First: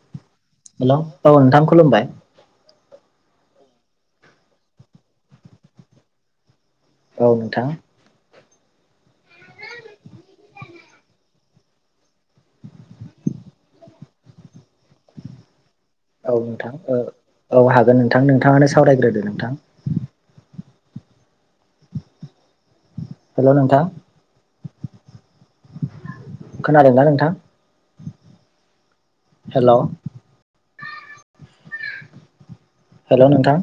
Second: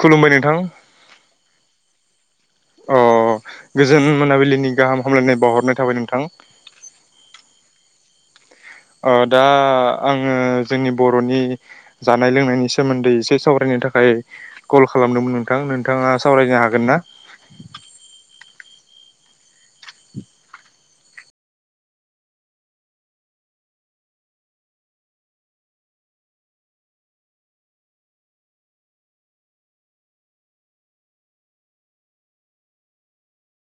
खुलुमबाय नोंथां हेल' औ नोंथां खुलुमबाय। अ गोजोन मोनाबिलिनि गाहाम हामलायनाय बावहरनाय थाबाय नोंथां। औ नोंथां। ओ दा आङो जोंनि बर'नि जानाय लोंनायनि सोमोन्दै एसे सावरायनो नि थाखाय कल खालामदोंमोन नोंथां। नोंथाङा औ सावरायनो नोंथां हागोन ना औ हागोन नोंथां। नोंथाङानो सावरायग्रोदो नोंथां। [inaudible] हेल' नोंथां। खोनादोंना नोंथां? हेल' । हेल' नोंथां।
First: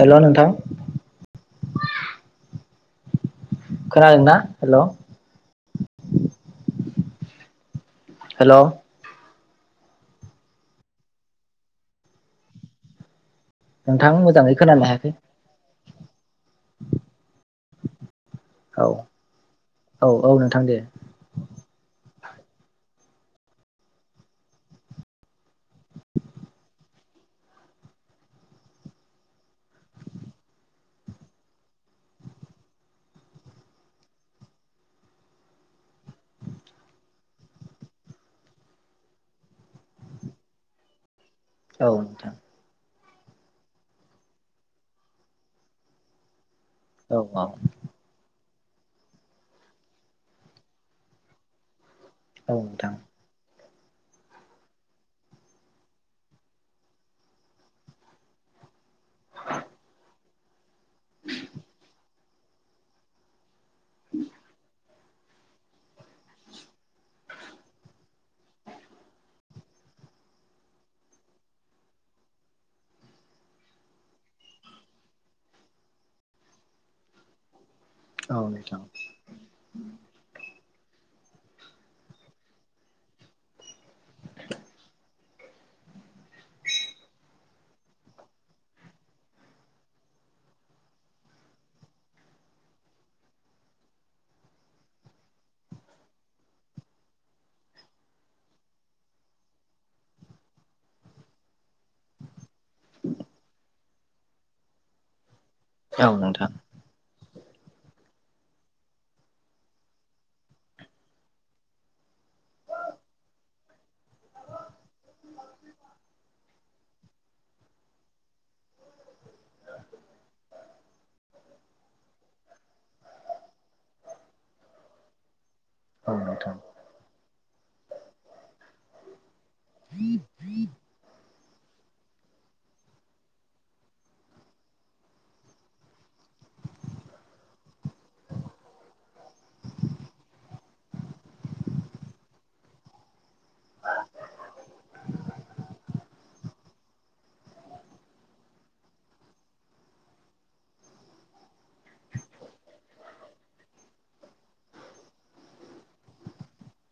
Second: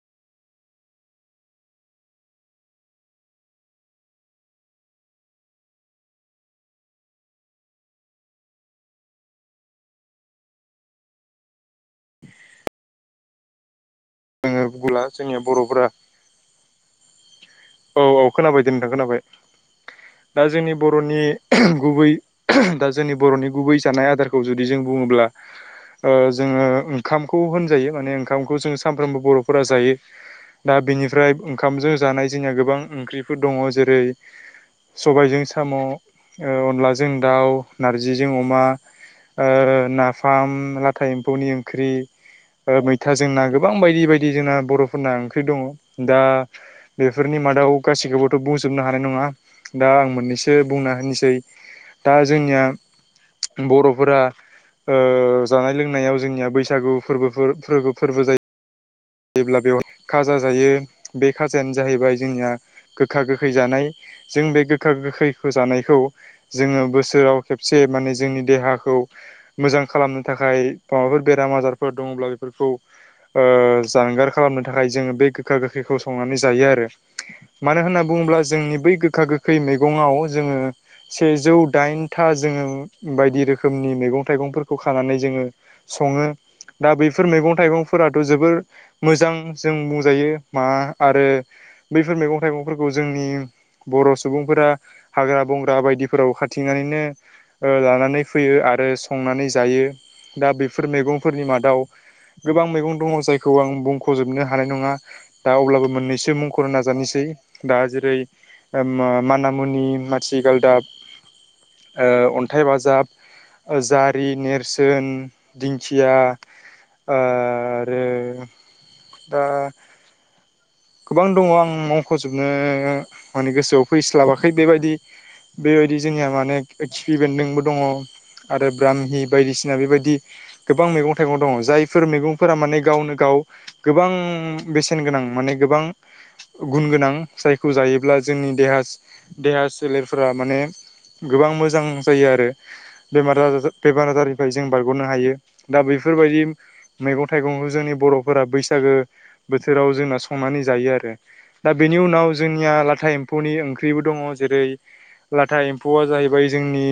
हेल' नोंथां। खोनादोंना? हेल' हेल' नोंथां मो [unintelligible] जोंनिया बर'फोरा [inaudible] औ औ खोनाबाय दे नोंथां औ खोनाबाय औ औ ।दा नोंथां जोंनि दे बर'नि गुबै दा जोंनि बर'नि गुबै जानाय आदारखौ जुदि जों बुङोब्ला ओ जोङो ओंखामखौ होनजायो ।माने ओंखामखौ जोङो सामफ्रोमबो बर'फोरा जायो। दा बेनिफ्राय ओंखामजों जानाय जोंनिया गोबां ओंख्रिफोर दङ जेरै सबायजों साम' ओ, अनलाजों दाउ, नारजिजों अमा। नाफाम लाथाय एम फौनि ओंख्रि औ नोंथां ओ‌ मैथा जोंना गोबां बायदि बायदि। जोंना बर'फोरना ओंख्रि दङ। दा औ बेफोरनि मादाव गासिखौथ' बुं जोबनो हानाय नङा ।दा आं मोननैसो बुंना होनोसै दा औ जोंनिया नोंथां बर'फोरा ओ जानाय लोंनायाव जोंनिया बैसागु फोरबोफोर फोर फोरबो जायो। जायोब्ला बेयाव खाजा जायो ।बे खाजायानो जाहैबाय जोंनिया गोखा गोखै जानाय जों बे गोखा गो खैखो जानायखौ जोङो बोसोराव खेबसे माने जोंनि देहाखौ मोजां खालामनो थाखाय माबाफोर बेराम आजारफोर दङ ब्ला बेफोरखौ ओ जानगार खालामनो थाखाय जोङो बे गोखा गोखैखौ संनानै जायो आरो। मानो होनना औ बुङोब्ला जोंनि नोंथां बै गोखा गोखै मैगङाव जोङो सेजौ दाइनथा जोङो बायदि रोखोमनि मैगं थाइगंफोरखौ खानानै जोङो सङो ।दा बैफोर मैगं थाइगंफोराथ' जोबोर मोजां जों बुंजायो मा आरो बैफोर मैगं थाइगंफोरखौ जोंनि बर' सुबुंफोरा हाग्रा बंग्रा बायदिफोराव खाथिंनानैनो ओ लानानै फैयो ।आरो संनानै जायो । दा बेफोर मैगंफोरनि मादाव गोबां मैगं दङ जाय खौ आं बुंख'जोबनो हानाय नङा । दा अब्लाबो औ मोननैसो नोंथां मुंख'नो नाजानोसै। दा जेरै मानामुनि, मानथिगालदाब अन्थाइ बाजाब जारि, नेरसोन, दिंखिया ओ आरो- दा गोबां दङ ।आं मावख'जोबनो माने गोसोआव फैस्लाबाखै बेबायदि बेबायदि औ जोंनिया नोंथां माने खिफि बेन्दोंबो दङ ।आरो ब्राह्हि बायदिसिना बेबायदि गोबां मैगं थाइगं दं ।जायफोर मैगंफोरा माने गावनो गाव गोबां बेसेन गोनां माने गोबां गुन गोनां जायखौ जायोब्ला जोंनि देहा देहा सोलेरफोरा माने गोबां मोजां जायो आरो। बेमार आजार बेमार आजारनिफ्राय जों बारग'नो हायो । दा बेैफोरबायदि मैगं थाइगंखौ जोंनि बर'फोरा बैसागो बोथोराव जोंना सं संनानै जायो आरो दा बेनि उनाव जोंनिया लाथा एम्फौनि ओंख्रिबो दङ। जेरै लाथा एम्फौआ जाहैबाय जोंनि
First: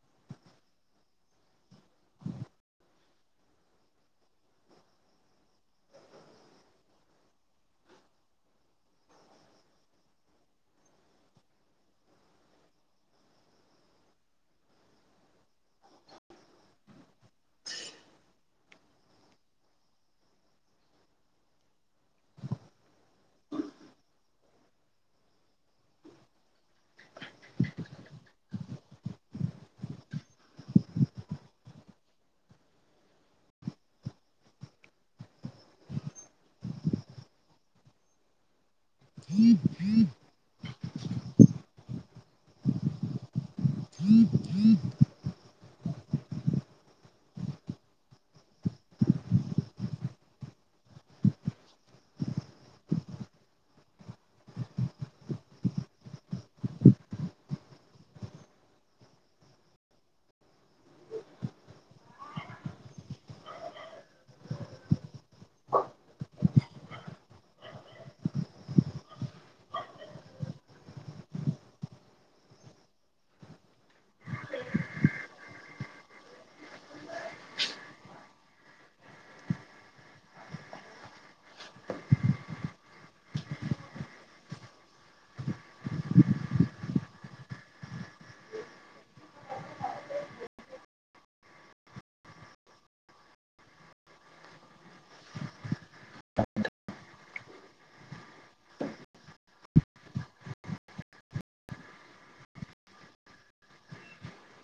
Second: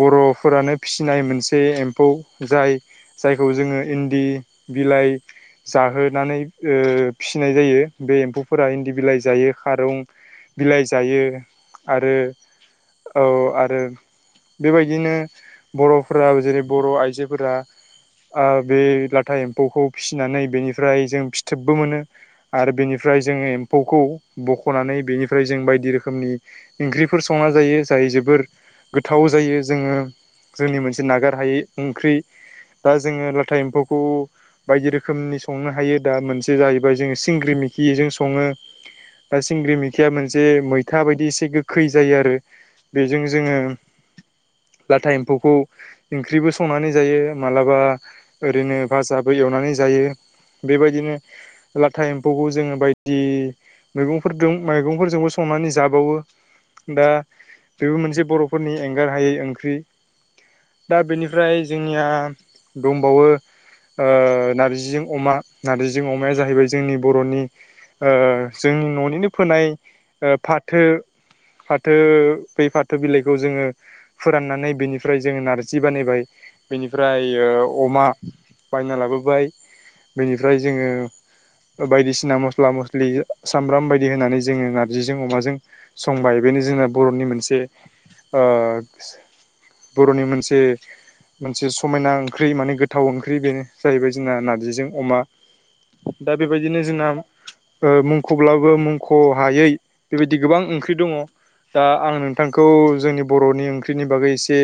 बर'फोरानो फिसिनाय मोनसे एम्फौ जा जायखौ जोंङो इन्दि बिलाइ जोहोनानै फिसिनाय जायो। बे एम्फौफोरा इन्दि बिलाइ जायो खारुं बिलाइ जायो आरो औ आरो बेबायदिनो बर'फोरा जेरै बर' आइजोफोरा ओ। बे लाथा एम्फौखौ फिसिनानै बेनिफ्राय जों फिथोबबो मोनो। आरो बेनिफ्राय जोंङो एम्फौखौ बख'नानै बेनिफ्राय जों बायदि रोखोमनि ओंख्रि फोर संना जायो। जाय जोबोर गोथाव जायो जों ङो जोंनि मोनसे नागार हायै ओंख्रि दा जोंङो लाथा एम्फौखौ बायदि रोखोमनि संनो हायो दा मोनसे जाहैबाय सिंग्रि मिखिजों सङो दा सिंग्रि मिखिया मोनसे मै था बायदि एसे गोखै जायो आरो। बेजों जोंङो [inaudible] ओंख्रिबो संनानै जायो मालाबा ओरैनो भाजाबो एवनानै जायो। बेबायदिनो लाथा एम्फौखौ जोंङो बायदि मैगंफोरदो मैगंफोरजोंबो संनानै जाबावो। दा बेबो मोनसे बर'फोरनि एंगार हायै ओंख्रि। दा बेनिफ्राय जोंनिया दंबावो ओ नारजिजों अमा नार्जिजों अमाया जाहैबाय जोंनि बर'नि ओ जोंनि न'निनो फोनाय फाथो फाथो बै फाथो बिलाइखौ जोङो फोराननानै बिनिफ्राय जोङो नार्जि बानायबाय। बेनिफ्राय अमा बायना लाबोबाय बेनिफ्राय जोङो [inaudible] बायदिसिना मस्ला मस्लि सामब्राम बायदि होनानै जोङो नारजिजों अमाजों संबाय बेनो जों बर'नि मोनसे ओ बर'नि मोनसे मोनसे समायना ओंख्रि माने गोथाव ओंख्रि बेनो जाहैबाय जोंना नारजिजों अमा। दा बेबायदिनो जोंना ओ मुंख'ब्लाबो मुंख' हायै बेबायदि गोबां ओंख्रि दङ। दा आं नोंथांखौ जोंनि बर'नि ओंख्रिनि बागै एसे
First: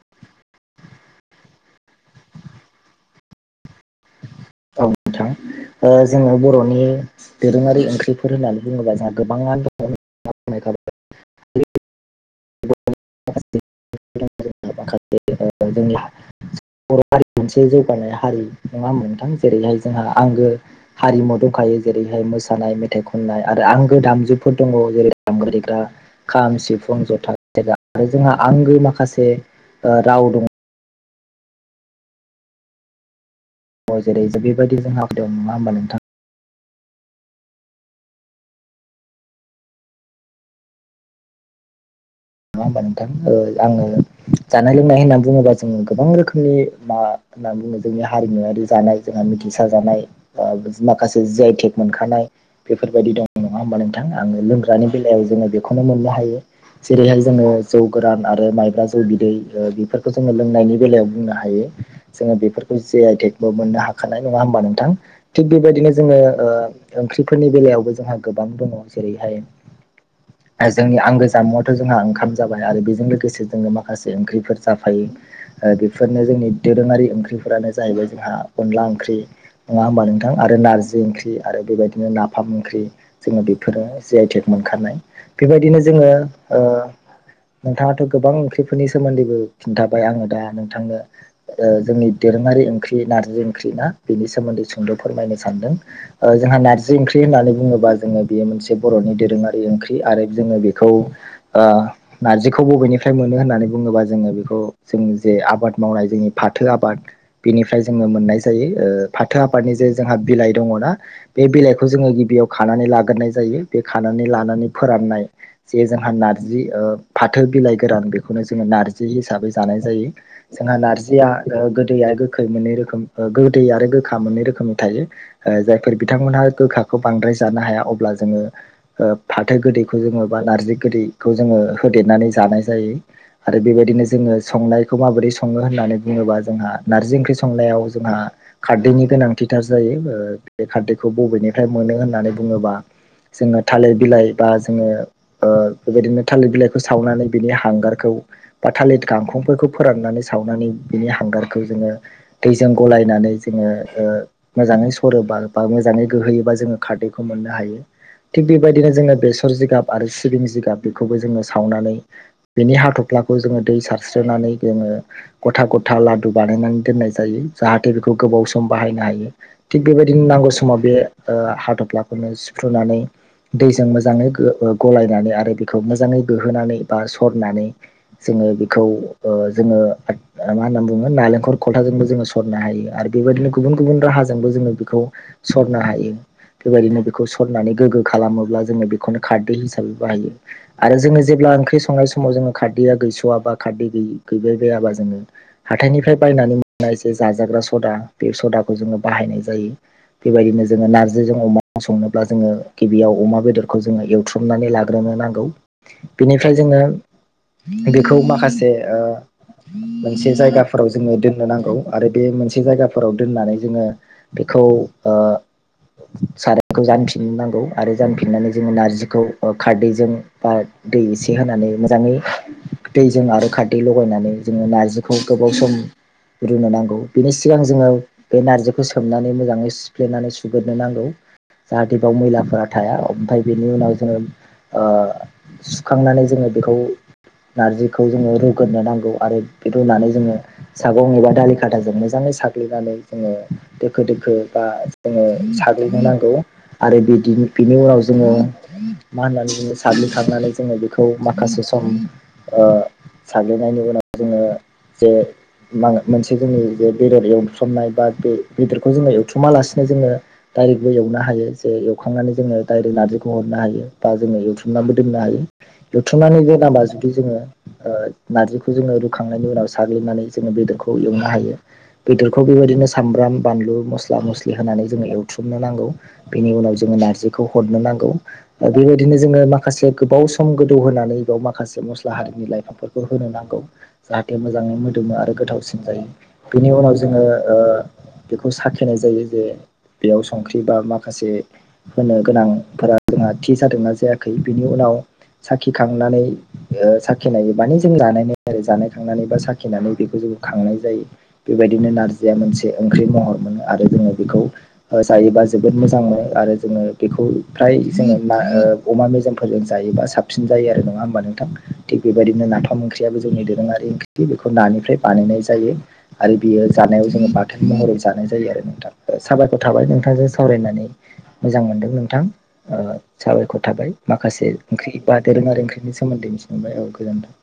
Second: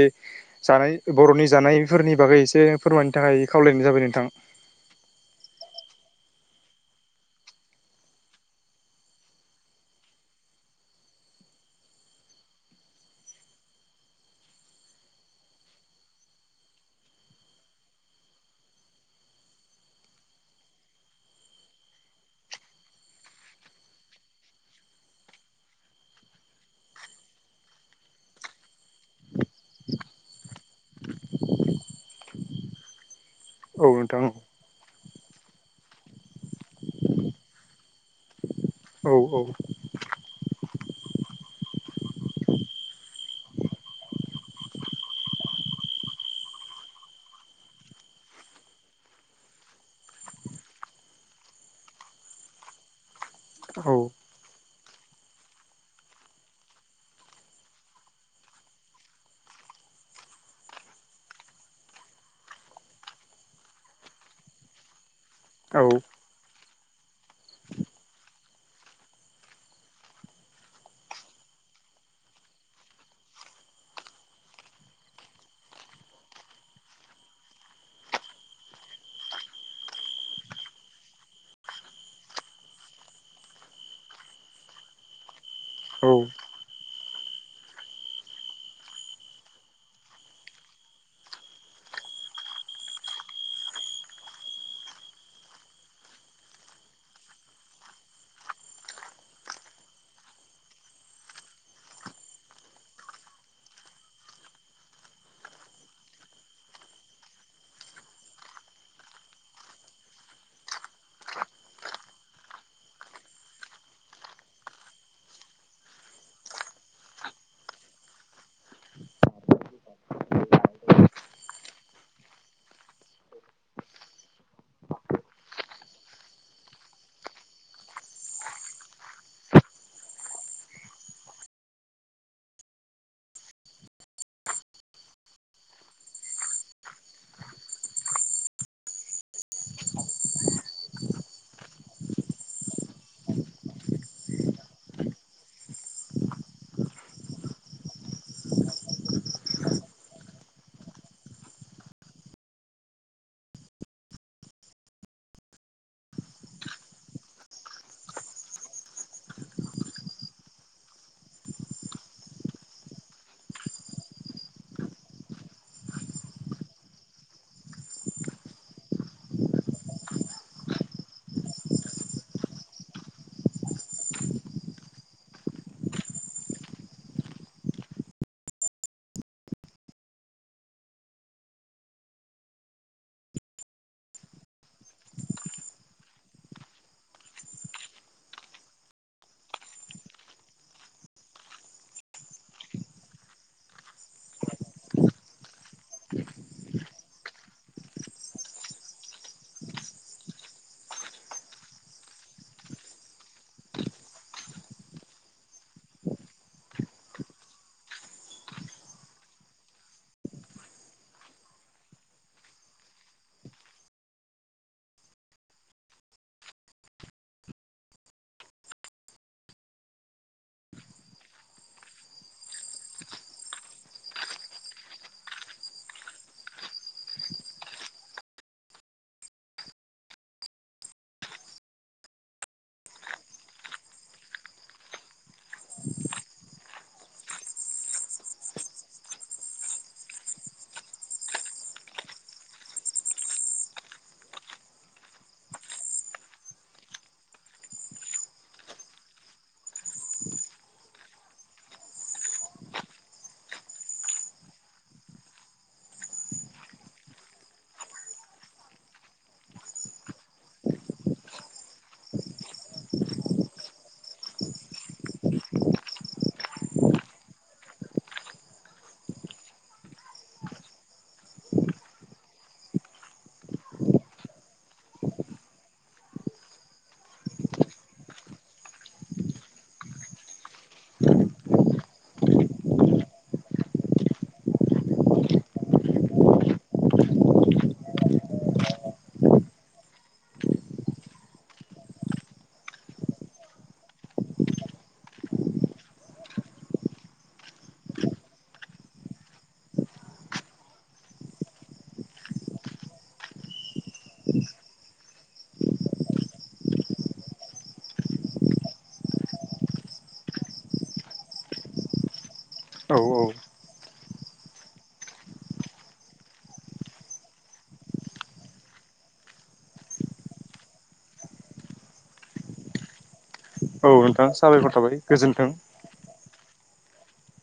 जानाय बर'नि जानाय फोरनि बागै एसे फोरमायनो थाखाय खावलायनाय जाबाय नोंथां। औ नोंथां ओ जोंङो बर'नि दोरोङारि ओंख्रिफोर होननानै बुङोबा जोंहा गोबां [inaudible] [unintelligible] बर' हारिया मोनसे जौगानाय हारि नङा होनबा नोंथां जेरैहाय जोंहा आंगो हारिमु दं आरो जेरैहाय मोसानाय मेथाइ खननाय आरो आंगो दामजुफोर दङ जेरै दामग्रा देग्रा खाम सिफुं जथा [unintelligible] आरो जोंहा आंगो माखासे राव दङ। औ जेरै जों बेबायदि जों आयदायाव नङा होमबा नोंथाङा औ औ। नङा होमबा नोंथां आङो जानाय लोंनाय होननानै बुङोबा जोङो गोबां रोखोमनि मा होनना बुङो जोंनि हारिमुवारि जानाय जोंहा मिथिसार जानाय माखासे जि आइ टेग मोनखानाय बेफोरबायदि दं नङा होमबा औ नोंथां आङो लोंग्रानि बेलायाव जोङो बेखौनो मोननो हायो जेरैहाय जोङो जौ गोरान आरो माइब्रा जौ बिदै बेफोरखौ जोङो लोंनायनि बेलायाव बुंनो हायो। ऋ बेफोरखौ जि आइ टेगबो मोननो हाखानाय नङा होनबा नोंथां थिग औ बेबायदिनो जोङो ओ फोरनि बेलायावबो जोंहा गोबां दङ जेरैहाय जोंनि आंगो जामुङाथ' जोंहा ओंखाम जाबाय आरो बेजों लोगोसे जोङो माखासे ओंख्रिफोर जाफायो बेफोरनो जोंनि दोरोङारि ओंख्रिफोरानो जाहैबाय जोंहा अनला ओंख्रि नङा होनबा नोंथां आरो नारजि ओंख्रि आरो बेबायदिनो नाफाम ओंख्रि जोङो बेफोरो जि आइ टेग मोनखानाय। बेबायदिनो जोङो [inaudible] नोंथाङाथ' गोबां ओंख्रिफोरनि सोमोन्दैबो खिन्थाबाय आङो दा नोंथांनो जोंनि दोरोङारि बे ओंख्रि नारजि ओंख्रिना बेनि सोमोन्दै सुंद फोरमायनो सानदों ओ जोंहा नारजि ओंख्रि होननानै बुङोबा जोङो बेयो मोनसे बरनि दोरोङारि ओंख्रि आरो जोङो बेखौ ओ नारजिखौ बबेनिफ्राय मोनो होननानै बुङोबा जोङो बेखौ जों जे आबाद मावनाय जोंनि फाथो आबाद बेनिफ्राय जोङो मोननाय जायो ओ फाथो आफादनि जे जोंहा बिलाइ दङना बे बिलाइखौ जों खौनो गिबियाव खानानै लाग्रोनाय जायो बे खानानै लानानै फोराननाय जे जोंहा नारजि ओह। फाथो बिलाइ गोरान बेखौनो जोङो नारजि हिसाबै जानाय जायो जोंहा नारजिया ओह गोदै या गोखै मोननै रोखोम ओ गोदै आरो गोखा मोननै रोखोमनि थायो जायफोर बिथांमोनहा गोखाखौ बांद्राय जानोहाया अब्ला जोङो ओ फाथो गोदैखौ जोङो बा नारजि गोदै खौ जोङो होदेरनानै जानाय जायो आरो बेबादिनो जोङो संनायखौ माबोरै सङो होननानै बुङोबा जोंहा नारजि ओंख्रि संनायाव जोंहा खारदैनि गोनांथिथार जायो ओ बे खारदैखौ बबेनिफ्राय मोन नो होननानै बुङोबा जोङो थालिर बिलाइ बा जोङो ओह बेबायदिनो थालिर बिलाइख सावनानै बिनि हांगारखौ बा थालिद गांखंफोरखौ फोराननानै सावनानै बिनि हांगारखौ जों ङो दैजों गलायनानै जोङो ओह मोजाङै सरोबा बा मोजाङै गोहोैयोबा जोंङो खारदैखौ मोननो हायो थिग बेबायदिनो जोङो बेसर जिगाब आरो सिबिं जिगाब बेखौबो जोङो सो सावनानै बेनि हाथफ्लाखौ जोङो दै सारस्रोननानै जोङो गथा गथा लाददु बानाय नायनानै दोननाय जायो जाहाथे बेखौ गोबाव सम बाहायनो हायो थि बेबायदिनो नांगौ समाव बे ओ हाथफ्ला खौनो सिफ्रुनानै दैजों मोजाङै गो ओ गलायनानै आरो बेखौ मोजाङै गोहो नानै बा सरनानै जोङो बेखौ ओ जोङो ओद मा होनना बुङो नालेंखर खलथाजोंबो जोङो सरनो हायो आरो बेबायदिनो गुबुन गुबुन राहाजोंबो जोङो बेखौ सरनोहायो बेबायदिनो बेखौ सरनानै गोगो खालामोब्ला जोङो बेखौनो खारदै हिसाबै बाहायो आरो जोङोज जेब्ला ओंख्रि संनाय समाव जोङो खारदैया गैसवाबा खारदै गैबाय बायाबा जोङो हाथाइनिफ्राय बाय बायनानै मोननाय जे जाजाग्रा सदा बे सदाखौ जोङो बाहायनाय जायो बेबायदिनो जोङो नारजिजों अमा संनोब्ला जोङो गिबियाव अमा बेदरखौ जोङो एवथ्रमनानै लाग्रोनाय नागौ बिनिफ्राय जोङो बेखौ माखासे ओह। मोनसे जायगाफोराव जोङो दोननो नांगौ आरो बे मोनसे जायगाफोराव दोननानै जोङो बेख खौ ओ। सारायखौ जानफिननांगौ आरो जानफिननानै जोङो नारजिखौ ओ खारदैजों बा दै इसे होनानै मोजाङै दैजों आरो खारदै लगायनानै जोङो नारजिखौगोबाव सम रुनो नांगौ बिनि सिगां जोङो बे नारजिखौ सोमनानै मोजाङै सिफ्लेनानै सुग्रोनो नांगौ जाहाथे बाव मैलाफोरा थाया ओमफाय बेनि उनाव जोङो ओ सुखांनानै जोङो बेखौ नारजिखौ जोङो रुग्रोनो नांगौ आरो बे रुनानै जोङो सागं एबा दालि खादाजों मोजाङै साग्लिनानै जोङो दोखो दोखो बा जोङो साग्लोबनो नांगौ आरो बेदि बिनि फिनि उनाव जोङो माहोननानै बुङो जोङो सग्लि खांनानै जोङो बेखौ माखासे सम ओ साग्लिनायनि उनाव जोङो जे मा मोनसे जोंनि बे बेदर एवथ्रुमनाय बा बे बेदरखौ जोङो एवथ्रुमालासिनो जोङो दायरेकबो एवनो हायो जे एवखांनानै जोङो दायरेक नारजिखौ हरनो हायो बा जोङो एवथ्रमनानबो दोननो हायो एवथ्रुमनानै दोनाबा जुदि जोङो ओ नारजिखौ जोंङो रुखांनायनि उनाव साग नानोय जों बेदरखौ एवनो हायो बेदरखौ बेबायदिनो सामब्राम बानलु मस्ला मस्लि होनानै जों। ङो एवथ्रुमनो नांगौ बेनि उनाव जोङो नारजिखौ हरनो नांगौ ओ बेबायदिनो जोङो माख माखासे गोबाव सम गोदौ होनोनानै बाव माखासे मस्ला हारिनि लाइफांफोरखौ होनोनांगौ जाहाथे मोजां। मोदोमो आरो गोथावसिन जायो बेनि उनाव जोङो ओ। बेखौ साखिनायजायो जे। बेयाव संख्रि बा माखासे होनो गोनांफोरा जोंहा थि जादोंना जाय खै बिनि उनाव साखिखांनानै। ओ साखिनायो मानि जों जानायनाय आरो जानायखांनानै बा साखिनानै बेखौ जों खांनाय जायो बेबायद इदिनो नोरजिया मोनसे ओंख्रि महर मोनो आरो जोङो बेखौ ओ जायोबा जोबो मोजां मोनो आरो जों। जोङो बेखौ फ्राय जोङो मा ओ अमा मेजमफोरजों जायोबा साबसिन जायो आरो नङा होमबा नोंथां थिक बेबायदि नाफ औ ओख्रिय जोंनि दोरङारि ओंख्रि बेखौ नानिफ्राय बानायनाय जायो आरो बियो जानायाव जोङो बाथोन महराव जानाय जायो आरो नोंथां साबायखर थाबाय नोंथांजों सावरायनानै मोजां मोनदों नोंथां साबायखर औ थाबाय नोंथां माखासे साबायखर ओंख्रि थाबाय बा गोजोन्थों। दोरोङारि ओंख्रिनि सोमोन्दै फंबाय औ गोजोनथों